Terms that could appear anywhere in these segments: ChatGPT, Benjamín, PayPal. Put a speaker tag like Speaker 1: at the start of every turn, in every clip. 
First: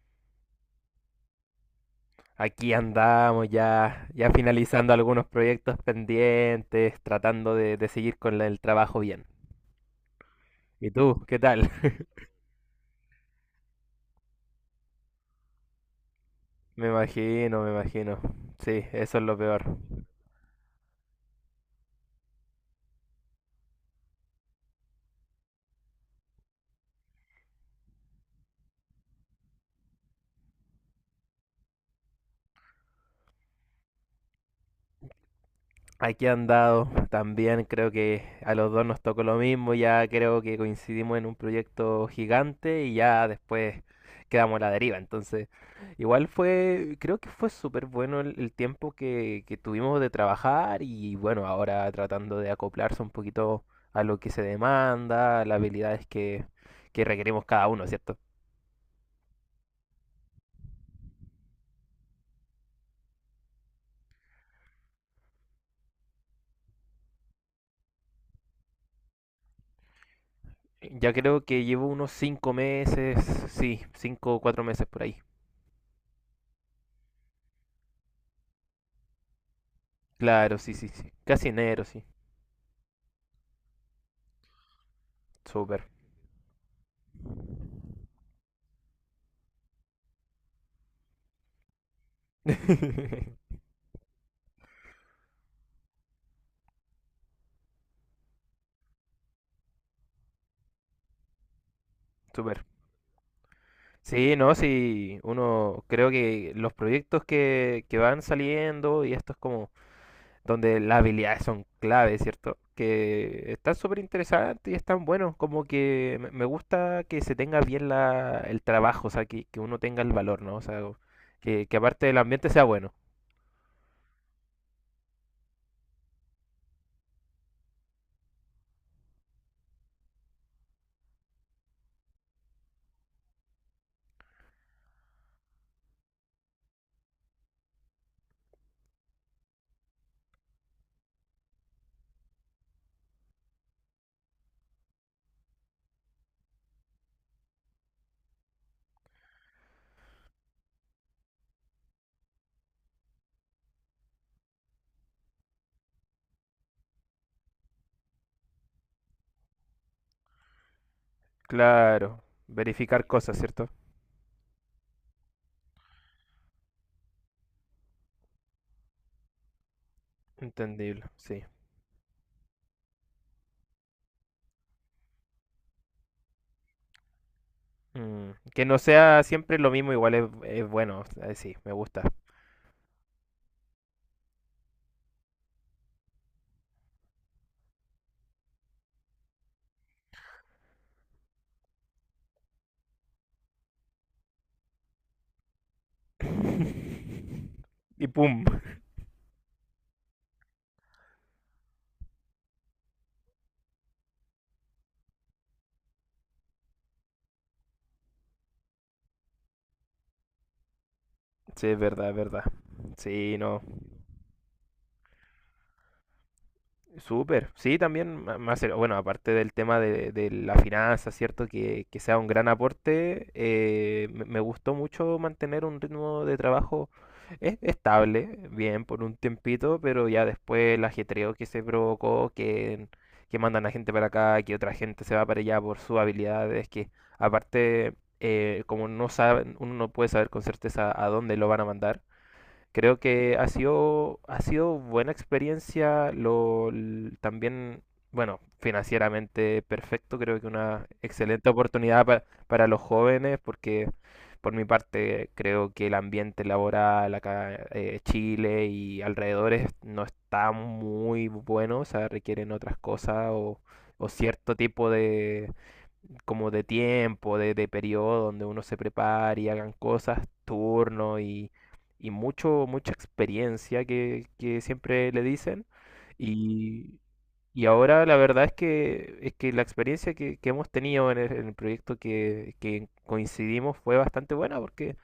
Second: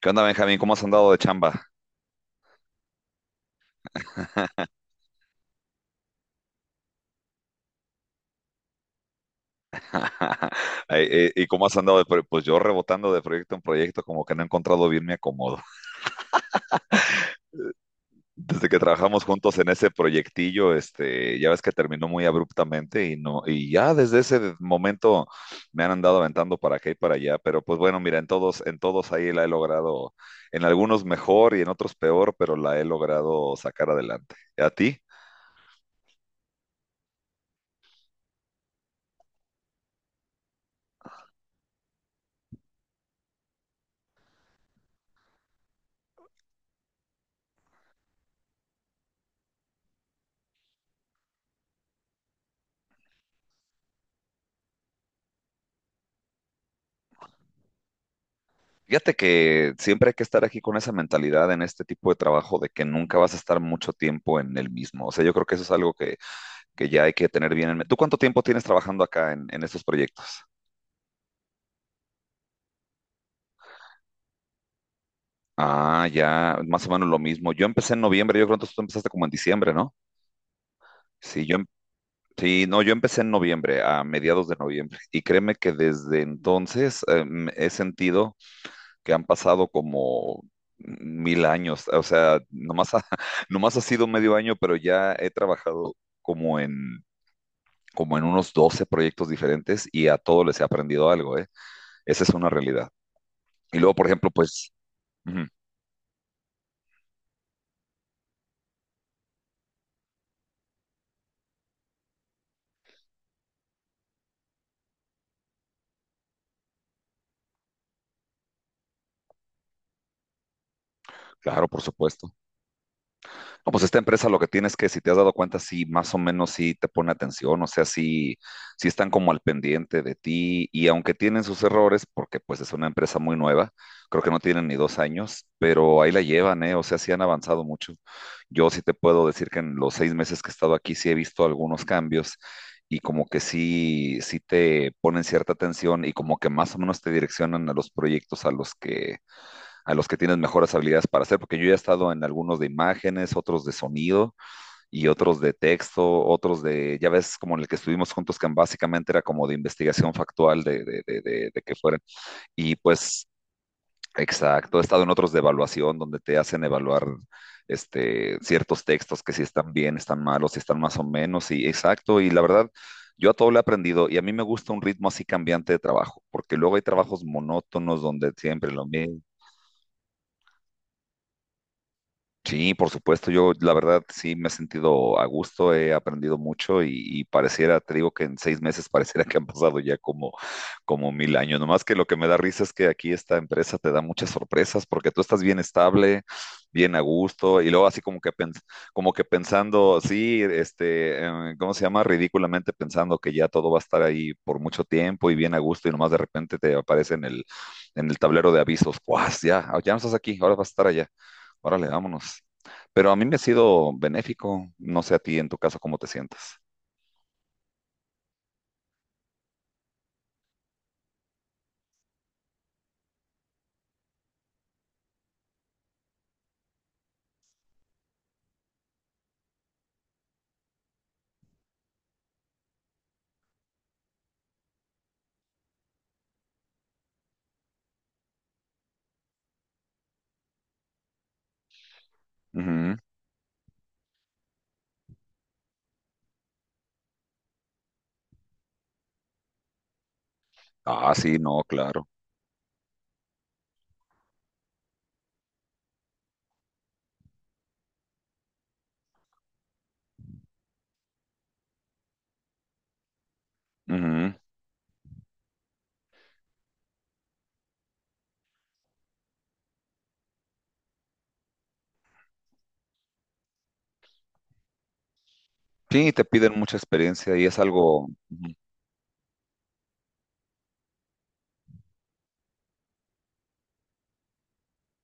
Speaker 1: ¿Qué onda, Benjamín? ¿Cómo has andado de chamba?
Speaker 2: Aquí andamos ya finalizando algunos proyectos pendientes, tratando de seguir con el trabajo bien. ¿Y
Speaker 1: Ay,
Speaker 2: tú? ¿Qué
Speaker 1: ¿Y cómo
Speaker 2: tal?
Speaker 1: has andado de pro- Pues yo rebotando de proyecto en proyecto, como que no he encontrado bien mi acomodo.
Speaker 2: Me imagino, me imagino.
Speaker 1: Desde que
Speaker 2: Sí, eso
Speaker 1: trabajamos
Speaker 2: es lo
Speaker 1: juntos en
Speaker 2: peor.
Speaker 1: ese proyectillo, ya ves que terminó muy abruptamente y no, y ya desde ese momento me han andado aventando para acá y para allá. Pero pues bueno, mira, en todos ahí la he logrado, en algunos mejor y en otros peor, pero la he logrado sacar adelante. ¿A ti?
Speaker 2: Aquí han dado también, creo que a los dos nos tocó lo mismo, ya creo que coincidimos en un proyecto gigante y ya después quedamos a la deriva. Entonces, igual fue, creo que fue súper bueno el tiempo que tuvimos de trabajar y bueno, ahora tratando de acoplarse un poquito a lo que se demanda, a las habilidades que requerimos cada uno, ¿cierto?
Speaker 1: Fíjate que siempre hay que estar aquí con esa mentalidad en este tipo de trabajo de que nunca vas a estar mucho tiempo en el mismo. O sea, yo creo que eso es algo que ya hay que tener bien en mente. ¿Tú cuánto tiempo tienes trabajando acá en estos proyectos?
Speaker 2: Ya creo que llevo unos 5 meses, sí, 5 o 4 meses por ahí.
Speaker 1: Ah, ya, más o menos lo mismo. Yo empecé en noviembre, yo creo que tú empezaste como en diciembre, ¿no?
Speaker 2: Claro, sí, sí, sí.
Speaker 1: Sí,
Speaker 2: Casi enero, sí.
Speaker 1: sí, no, yo empecé en noviembre, a mediados de noviembre. Y créeme que
Speaker 2: Súper.
Speaker 1: desde entonces he sentido que han pasado como mil años. O sea, nomás ha sido medio año, pero ya he trabajado como en, como en unos 12 proyectos diferentes y a todos les he aprendido algo, ¿eh? Esa es una
Speaker 2: Súper.
Speaker 1: realidad. Y luego, por ejemplo,
Speaker 2: Sí, no,
Speaker 1: pues,
Speaker 2: sí,
Speaker 1: ujú,
Speaker 2: uno creo que los proyectos que van saliendo y esto es como donde las habilidades son clave, ¿cierto? Que están súper interesantes y están buenos, como que me gusta que se tenga bien el trabajo, o sea, que uno tenga el valor, ¿no? O sea,
Speaker 1: claro,
Speaker 2: que
Speaker 1: por
Speaker 2: aparte del
Speaker 1: supuesto.
Speaker 2: ambiente sea bueno.
Speaker 1: No, pues esta empresa lo que tienes es que si te has dado cuenta, sí, más o menos sí te pone atención. O sea, sí, sí están como al pendiente de ti y aunque tienen sus errores, porque pues es una empresa muy nueva, creo que no tienen ni 2 años, pero ahí la llevan, ¿eh? O sea, sí han avanzado mucho. Yo sí te puedo decir que en los seis meses que he estado aquí sí he visto algunos cambios y como que sí, sí te ponen cierta atención y como que más o menos te direccionan a los proyectos a los que tienen mejores habilidades para hacer, porque yo ya he estado en algunos de imágenes, otros de sonido y otros de texto, otros de, ya ves, como en el que estuvimos juntos, que básicamente era como de investigación factual de que fueran.
Speaker 2: Claro,
Speaker 1: Y
Speaker 2: verificar
Speaker 1: pues,
Speaker 2: cosas, ¿cierto?
Speaker 1: exacto, he estado en otros de evaluación, donde te hacen evaluar ciertos textos que si están bien, están malos, si están más o
Speaker 2: Entendible, sí.
Speaker 1: menos, y exacto, y la verdad. Yo a todo le he aprendido y a mí me gusta un ritmo así cambiante de trabajo, porque luego hay trabajos monótonos donde
Speaker 2: Que
Speaker 1: siempre
Speaker 2: no
Speaker 1: lo mismo.
Speaker 2: sea siempre lo mismo, igual es bueno, sí, me gusta.
Speaker 1: Sí, por supuesto, yo la verdad sí me he sentido a gusto, he aprendido mucho y pareciera, te digo que en 6 meses pareciera que han pasado ya como como mil años. Nomás que lo que me da risa es que aquí esta empresa te da muchas sorpresas porque tú estás bien estable, bien a gusto y luego así
Speaker 2: Y
Speaker 1: como que,
Speaker 2: pum.
Speaker 1: como que pensando, sí, ¿cómo se llama? Ridículamente pensando que ya todo va a estar ahí por mucho tiempo y bien a gusto y nomás de repente te aparece en el tablero de avisos, ¡guas! Ya, ya no estás aquí, ahora vas a estar allá.
Speaker 2: Sí, es
Speaker 1: Órale,
Speaker 2: verdad, es
Speaker 1: vámonos.
Speaker 2: verdad.
Speaker 1: Pero a mí me
Speaker 2: Sí,
Speaker 1: ha
Speaker 2: no.
Speaker 1: sido benéfico. No sé a ti en tu caso cómo te sientes.
Speaker 2: Súper, sí, también, más, bueno, aparte del tema de la finanza, ¿cierto? Que sea un gran aporte, me, me gustó mucho mantener un ritmo de trabajo estable, bien, por un tiempito, pero ya después el ajetreo que se provocó, que mandan a gente para acá, que otra gente se va para allá por sus habilidades, que aparte, como no saben, uno no puede saber con certeza a dónde lo van a mandar.
Speaker 1: Ujú.
Speaker 2: Creo que ha sido buena experiencia, también, bueno, financieramente perfecto, creo que una
Speaker 1: Ah, sí,
Speaker 2: excelente
Speaker 1: no,
Speaker 2: oportunidad
Speaker 1: claro.
Speaker 2: para los jóvenes, porque por mi parte creo que el ambiente laboral acá Chile y alrededores no está muy bueno, o sea, requieren otras cosas o
Speaker 1: Ujú.
Speaker 2: cierto tipo como de tiempo, de periodo donde uno se prepare y hagan cosas, turno y mucho, mucha experiencia que siempre le dicen.
Speaker 1: Sí, te piden mucha
Speaker 2: Y,
Speaker 1: experiencia y es
Speaker 2: y
Speaker 1: algo.
Speaker 2: ahora la verdad
Speaker 1: Ujú.
Speaker 2: es que la experiencia que hemos tenido en el proyecto que coincidimos fue bastante buena porque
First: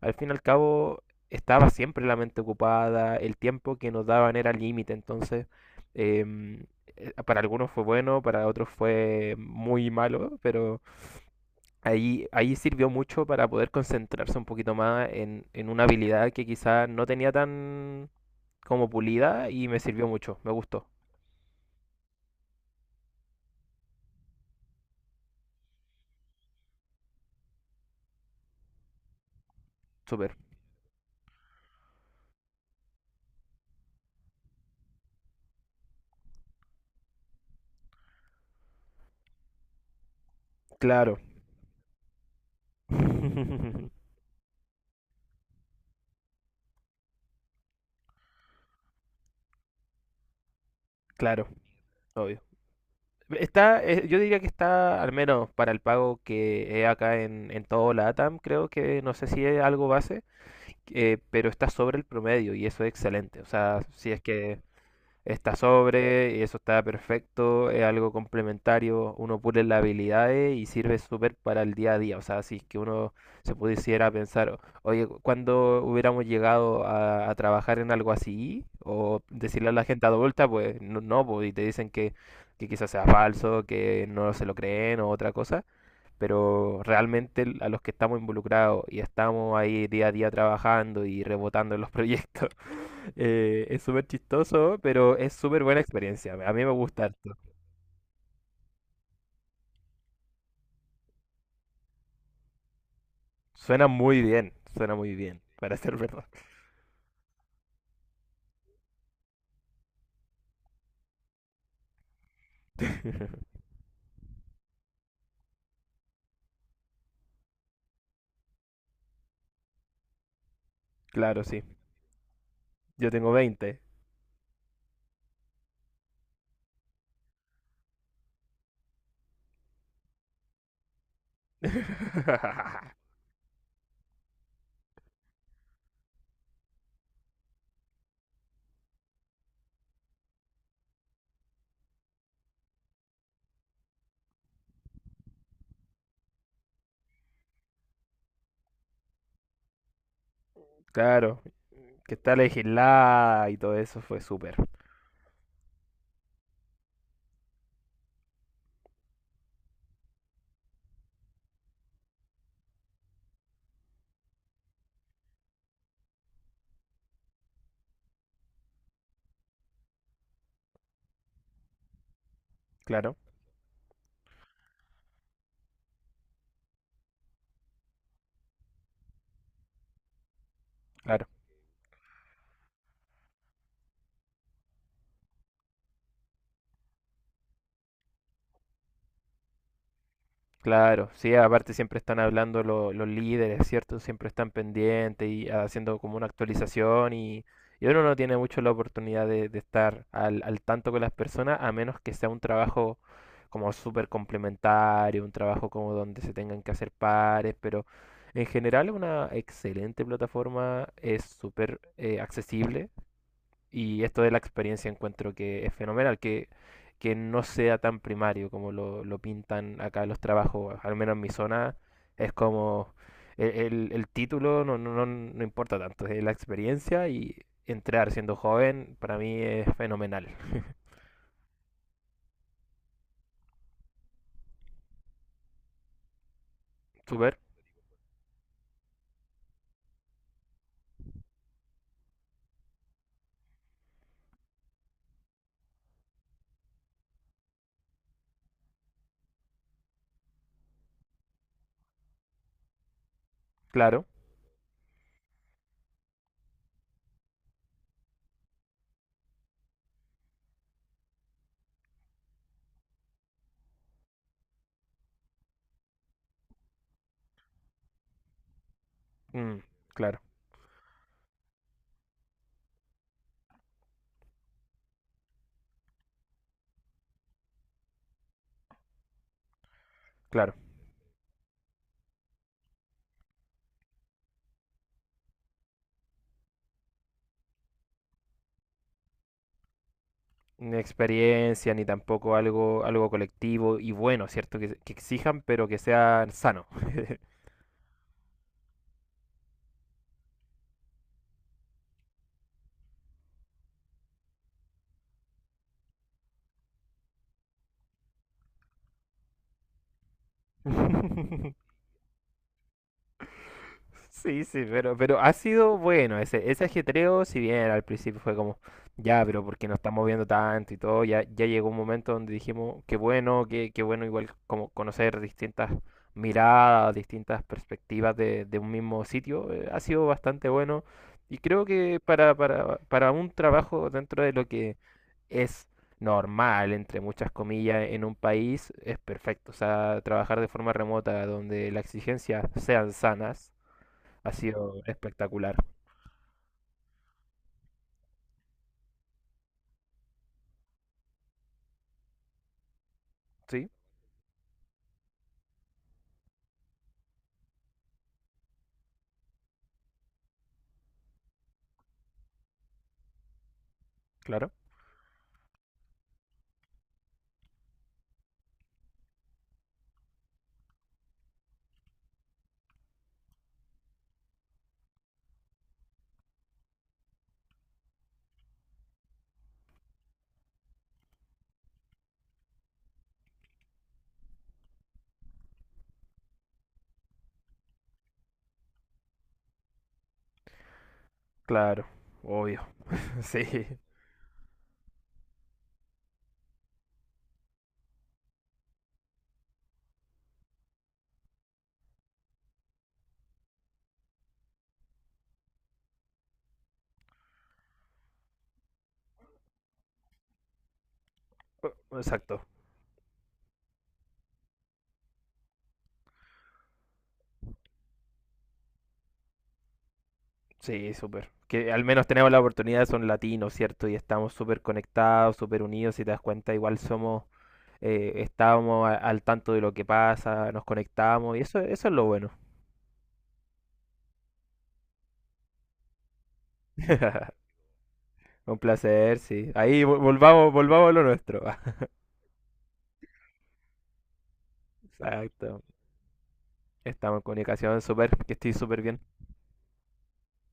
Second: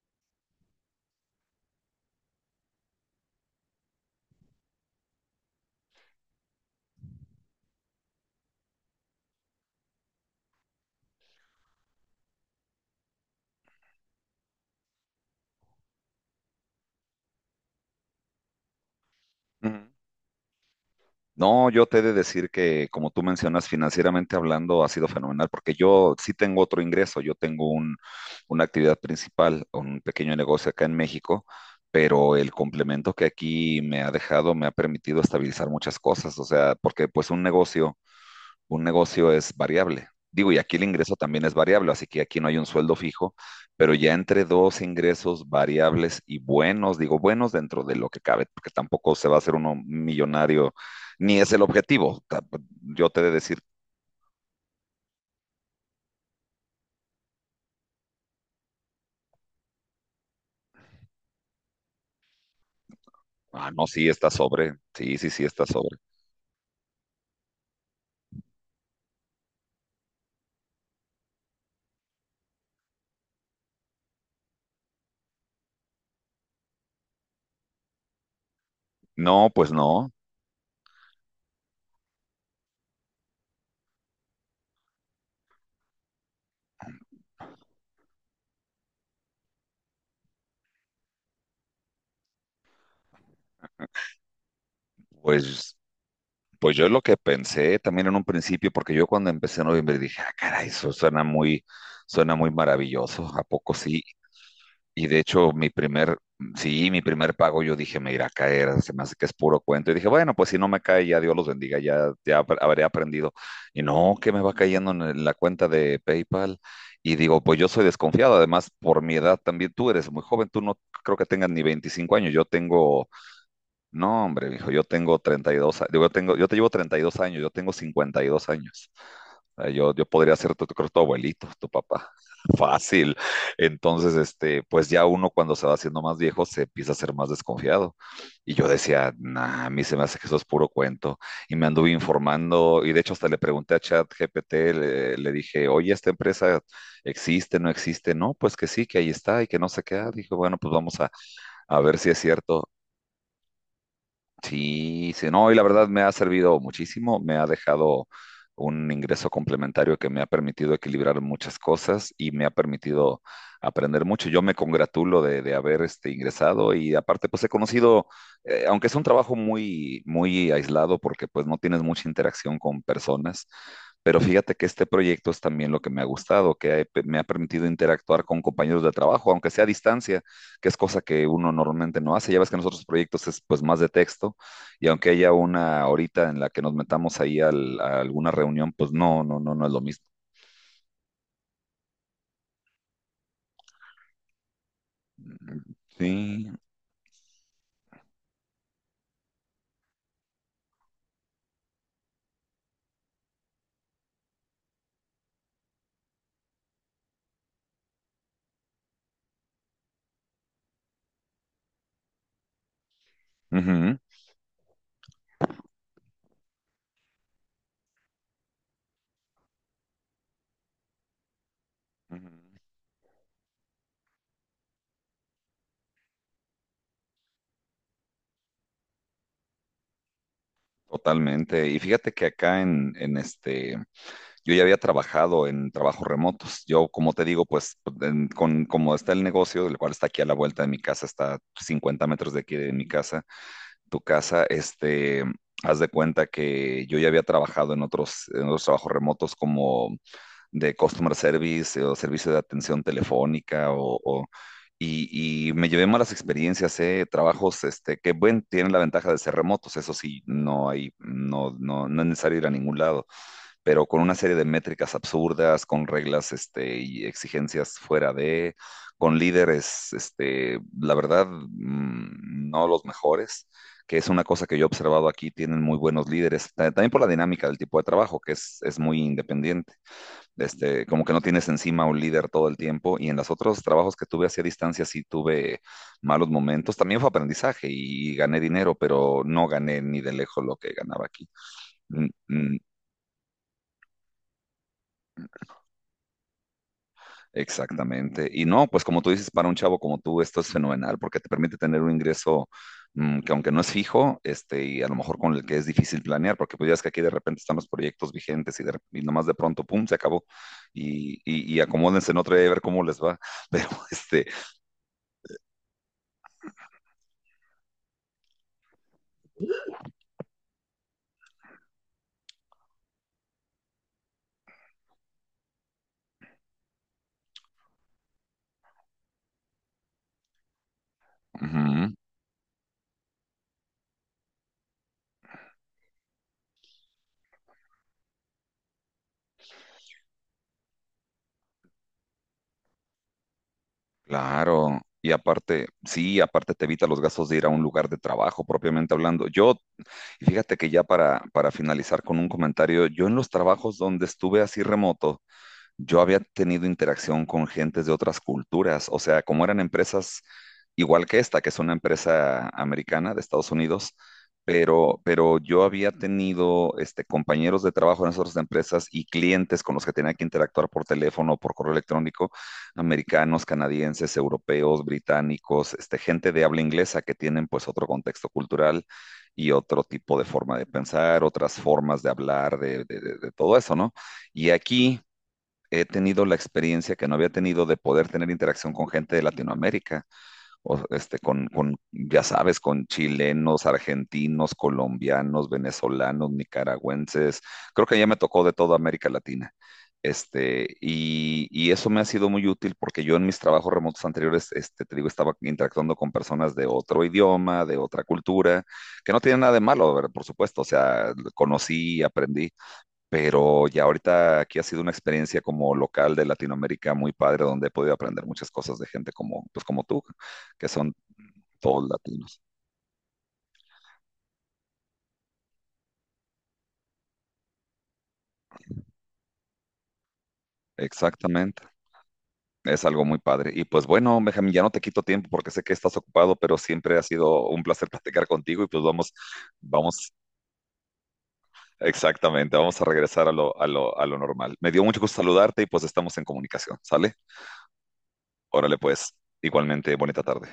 Speaker 2: al fin y al cabo estaba siempre la mente ocupada, el tiempo que nos daban era límite, entonces em, para algunos fue bueno, para otros fue muy malo, pero ahí, ahí sirvió mucho para poder concentrarse un poquito más en una habilidad que quizás no tenía tan como pulida y
Speaker 1: Ujú.
Speaker 2: me sirvió mucho, me gustó,
Speaker 1: No, yo te he de decir que, como tú mencionas, financieramente hablando ha sido fenomenal, porque yo sí tengo otro ingreso, yo tengo una actividad principal, un pequeño
Speaker 2: súper.
Speaker 1: negocio acá en México, pero el complemento que aquí me ha dejado me ha permitido estabilizar muchas cosas. O sea, porque pues un negocio es variable. Digo, y aquí el ingreso
Speaker 2: Claro.
Speaker 1: también es variable, así que aquí no hay un sueldo fijo, pero ya entre dos ingresos variables y buenos, digo buenos dentro de lo que cabe, porque tampoco se va a hacer uno millonario, ni
Speaker 2: Claro,
Speaker 1: es el objetivo.
Speaker 2: obvio.
Speaker 1: Yo te he de decir,
Speaker 2: Está, yo diría que está, al menos para el pago que es acá en todo la ATAM, creo que no sé si es algo base, pero está sobre el promedio y eso es excelente. O
Speaker 1: ah,
Speaker 2: sea,
Speaker 1: no, sí
Speaker 2: si es
Speaker 1: está
Speaker 2: que
Speaker 1: sobre, sí, sí, sí
Speaker 2: está
Speaker 1: está sobre.
Speaker 2: sobre, y eso está perfecto, es algo complementario, uno pule las habilidades y sirve súper para el día a día, o sea, si es que uno se pudiera pensar, oye, ¿cuándo hubiéramos llegado a trabajar en algo así? O
Speaker 1: No,
Speaker 2: decirle
Speaker 1: pues
Speaker 2: a la
Speaker 1: no,
Speaker 2: gente adulta, pues no, no, pues, y te dicen que quizás sea falso, que no se lo creen o otra cosa, pero realmente a los que estamos involucrados y estamos ahí día a día trabajando y rebotando en los proyectos, es súper chistoso, pero es súper
Speaker 1: pues,
Speaker 2: buena experiencia. A mí me
Speaker 1: pues yo lo
Speaker 2: gusta
Speaker 1: que
Speaker 2: harto.
Speaker 1: pensé también en un principio, porque yo cuando empecé en noviembre dije, ah, caray, eso suena muy maravilloso. ¿A poco sí?
Speaker 2: Suena
Speaker 1: Y
Speaker 2: muy
Speaker 1: de
Speaker 2: bien,
Speaker 1: hecho,
Speaker 2: para ser verdad.
Speaker 1: sí, mi primer pago yo dije, me irá a caer, se me hace que es puro cuento. Y dije, bueno, pues si no me cae, ya Dios los bendiga, habré aprendido. Y no, que me va cayendo en la cuenta de PayPal. Y digo, pues yo soy desconfiado, además por mi edad también, tú eres muy joven, tú no creo que
Speaker 2: Claro,
Speaker 1: tengas
Speaker 2: sí.
Speaker 1: ni 25 años, yo tengo
Speaker 2: Yo tengo 20.
Speaker 1: no, hombre, mijo, yo tengo 32, yo te llevo 32 años, yo tengo 52 años. Yo, yo podría ser creo, tu abuelito, tu papá. Fácil. Entonces, pues ya uno cuando se va haciendo más viejo se empieza a ser más desconfiado. Y yo decía, nah, a mí se me hace que eso es puro cuento. Y me anduve informando, y de hecho hasta le pregunté a ChatGPT, le dije, oye, ¿esta empresa existe? No, pues que sí, que ahí está y que no se queda. Dije, bueno, pues vamos
Speaker 2: Claro,
Speaker 1: a ver si
Speaker 2: que
Speaker 1: es
Speaker 2: está
Speaker 1: cierto.
Speaker 2: legislada y todo eso fue súper.
Speaker 1: Sí, sí, no, y la verdad me ha servido muchísimo, me ha dejado un ingreso complementario que me ha permitido equilibrar muchas cosas y me ha permitido aprender mucho. Yo me congratulo de haber ingresado y aparte pues he conocido, aunque es un trabajo muy, muy aislado porque pues no tienes mucha interacción con
Speaker 2: Claro,
Speaker 1: personas, pero fíjate que este proyecto es también lo que me ha gustado, que me ha permitido interactuar con compañeros de trabajo, aunque sea a distancia, que es cosa que
Speaker 2: claro.
Speaker 1: uno normalmente no hace. Ya ves que en los otros proyectos es pues más de texto y aunque haya una horita en la que nos metamos ahí a alguna reunión, pues no, no, no, no es lo mismo.
Speaker 2: Claro, sí, aparte siempre están hablando los líderes, ¿cierto? Siempre están pendientes y haciendo como una
Speaker 1: Sí,
Speaker 2: actualización y uno no tiene mucho la oportunidad de estar al, al tanto con las personas a menos que sea un trabajo como súper complementario, un trabajo como donde se tengan que hacer pares, pero en general es una excelente plataforma, es súper accesible
Speaker 1: ujú,
Speaker 2: y esto de la experiencia encuentro que es fenomenal, que no sea tan primario como lo pintan acá los trabajos, al menos en mi zona,
Speaker 1: ujú,
Speaker 2: es como el, el título no, no, no, no importa tanto, es la experiencia y entrar siendo joven para mí es fenomenal.
Speaker 1: totalmente. Y fíjate que acá en, yo ya había trabajado en trabajos remotos. Como te
Speaker 2: Súper,
Speaker 1: digo, como está el negocio, el cual está aquí a la vuelta de mi casa, está 50 metros de aquí de mi casa, tu casa, este, haz de cuenta que yo ya había trabajado en otros trabajos remotos como de customer service o servicio de atención telefónica
Speaker 2: claro,
Speaker 1: y me llevé malas experiencias. Eh, trabajos que bueno, tienen la ventaja de ser remotos, eso sí, no, no, no es necesario ir a ningún lado, pero con una serie de métricas absurdas, con reglas y exigencias fuera de, con
Speaker 2: mm,
Speaker 1: líderes,
Speaker 2: claro,
Speaker 1: la verdad, no los mejores, que es una cosa que yo he observado aquí, tienen muy buenos líderes, también por la dinámica del tipo de trabajo, que es muy independiente,
Speaker 2: claro.
Speaker 1: como que no tienes encima un líder todo el tiempo. Y en los otros trabajos que tuve hacia distancia sí tuve malos momentos. También fue aprendizaje y gané dinero, pero no gané ni de lejos lo que
Speaker 2: Ni
Speaker 1: ganaba aquí.
Speaker 2: experiencia, ni
Speaker 1: Mm,
Speaker 2: tampoco
Speaker 1: mm,
Speaker 2: algo, algo colectivo y bueno, ¿cierto? Que exijan, pero que sea sano.
Speaker 1: exactamente. Y no, pues como tú dices, para un chavo como tú, esto es fenomenal porque te permite tener un ingreso, que aunque no es fijo, y a lo mejor con el que es difícil planear, porque pues ya es que aquí de repente están los proyectos vigentes y nomás de pronto, pum, se acabó y acomódense en otra y a ver cómo les va, pero
Speaker 2: Sí, sí, pero ha sido bueno ese ajetreo, si bien al principio fue como, ya, pero porque nos estamos viendo tanto y todo, ya, ya llegó un momento donde dijimos, qué bueno, qué, qué bueno igual como conocer distintas miradas, distintas perspectivas de un mismo sitio, ha sido bastante bueno y creo
Speaker 1: ujú.
Speaker 2: que para un trabajo dentro de lo que es normal, entre muchas comillas, en un país, es perfecto, o sea, trabajar de forma remota donde las exigencias sean sanas ha
Speaker 1: Claro,
Speaker 2: sido
Speaker 1: y
Speaker 2: espectacular.
Speaker 1: aparte, sí, aparte te evita los gastos de ir a un lugar de trabajo, propiamente hablando. Y fíjate que ya para finalizar con un comentario, yo en los
Speaker 2: Sí,
Speaker 1: trabajos donde estuve así remoto, yo había tenido interacción con gentes de otras culturas. O sea, como eran empresas igual que esta, que es una empresa americana de Estados Unidos,
Speaker 2: claro.
Speaker 1: pero, yo había tenido compañeros de trabajo en esas otras empresas y clientes con los que tenía que interactuar por teléfono, por correo electrónico, americanos, canadienses, europeos, británicos, gente de habla inglesa que tienen pues otro contexto cultural y otro tipo de forma de pensar, otras formas de hablar, de todo eso, ¿no? Y aquí he tenido la experiencia que no había tenido de poder tener interacción con gente de Latinoamérica, o
Speaker 2: Claro,
Speaker 1: ya sabes,
Speaker 2: obvio.
Speaker 1: con
Speaker 2: Sí,
Speaker 1: chilenos, argentinos, colombianos, venezolanos, nicaragüenses. Creo que ya me tocó de toda América Latina. Y y eso me ha sido muy útil porque yo en mis trabajos remotos anteriores, te digo, estaba interactuando con personas de otro idioma, de otra cultura, que no tiene nada de malo, a por supuesto, o sea,
Speaker 2: o-
Speaker 1: conocí,
Speaker 2: exacto.
Speaker 1: aprendí, pero ya ahorita aquí ha sido una experiencia como local de Latinoamérica muy padre, donde he podido aprender muchas cosas de gente como, pues como tú, que son
Speaker 2: Sí, súper. Que al
Speaker 1: todos
Speaker 2: menos tenemos la
Speaker 1: latinos.
Speaker 2: oportunidad, son latinos, ¿cierto? Y estamos súper conectados, súper unidos. Si te das cuenta, igual somos, estábamos al tanto de lo que pasa, nos conectamos y eso,
Speaker 1: Exactamente.
Speaker 2: eso es lo bueno.
Speaker 1: Es algo muy padre. Y pues bueno, Benjamín, ya no te quito tiempo porque sé que estás ocupado, pero siempre ha sido un placer platicar
Speaker 2: Un
Speaker 1: contigo y pues vamos,
Speaker 2: placer, sí. Ahí
Speaker 1: vamos,
Speaker 2: volvamos, volvamos a lo nuestro.
Speaker 1: exactamente, vamos a regresar a lo, a lo normal. Me dio mucho gusto saludarte
Speaker 2: Exacto.
Speaker 1: y pues estamos en comunicación, ¿sale?
Speaker 2: Estamos en comunicación, súper, que estoy
Speaker 1: Órale
Speaker 2: súper bien.
Speaker 1: pues, igualmente, bonita tarde.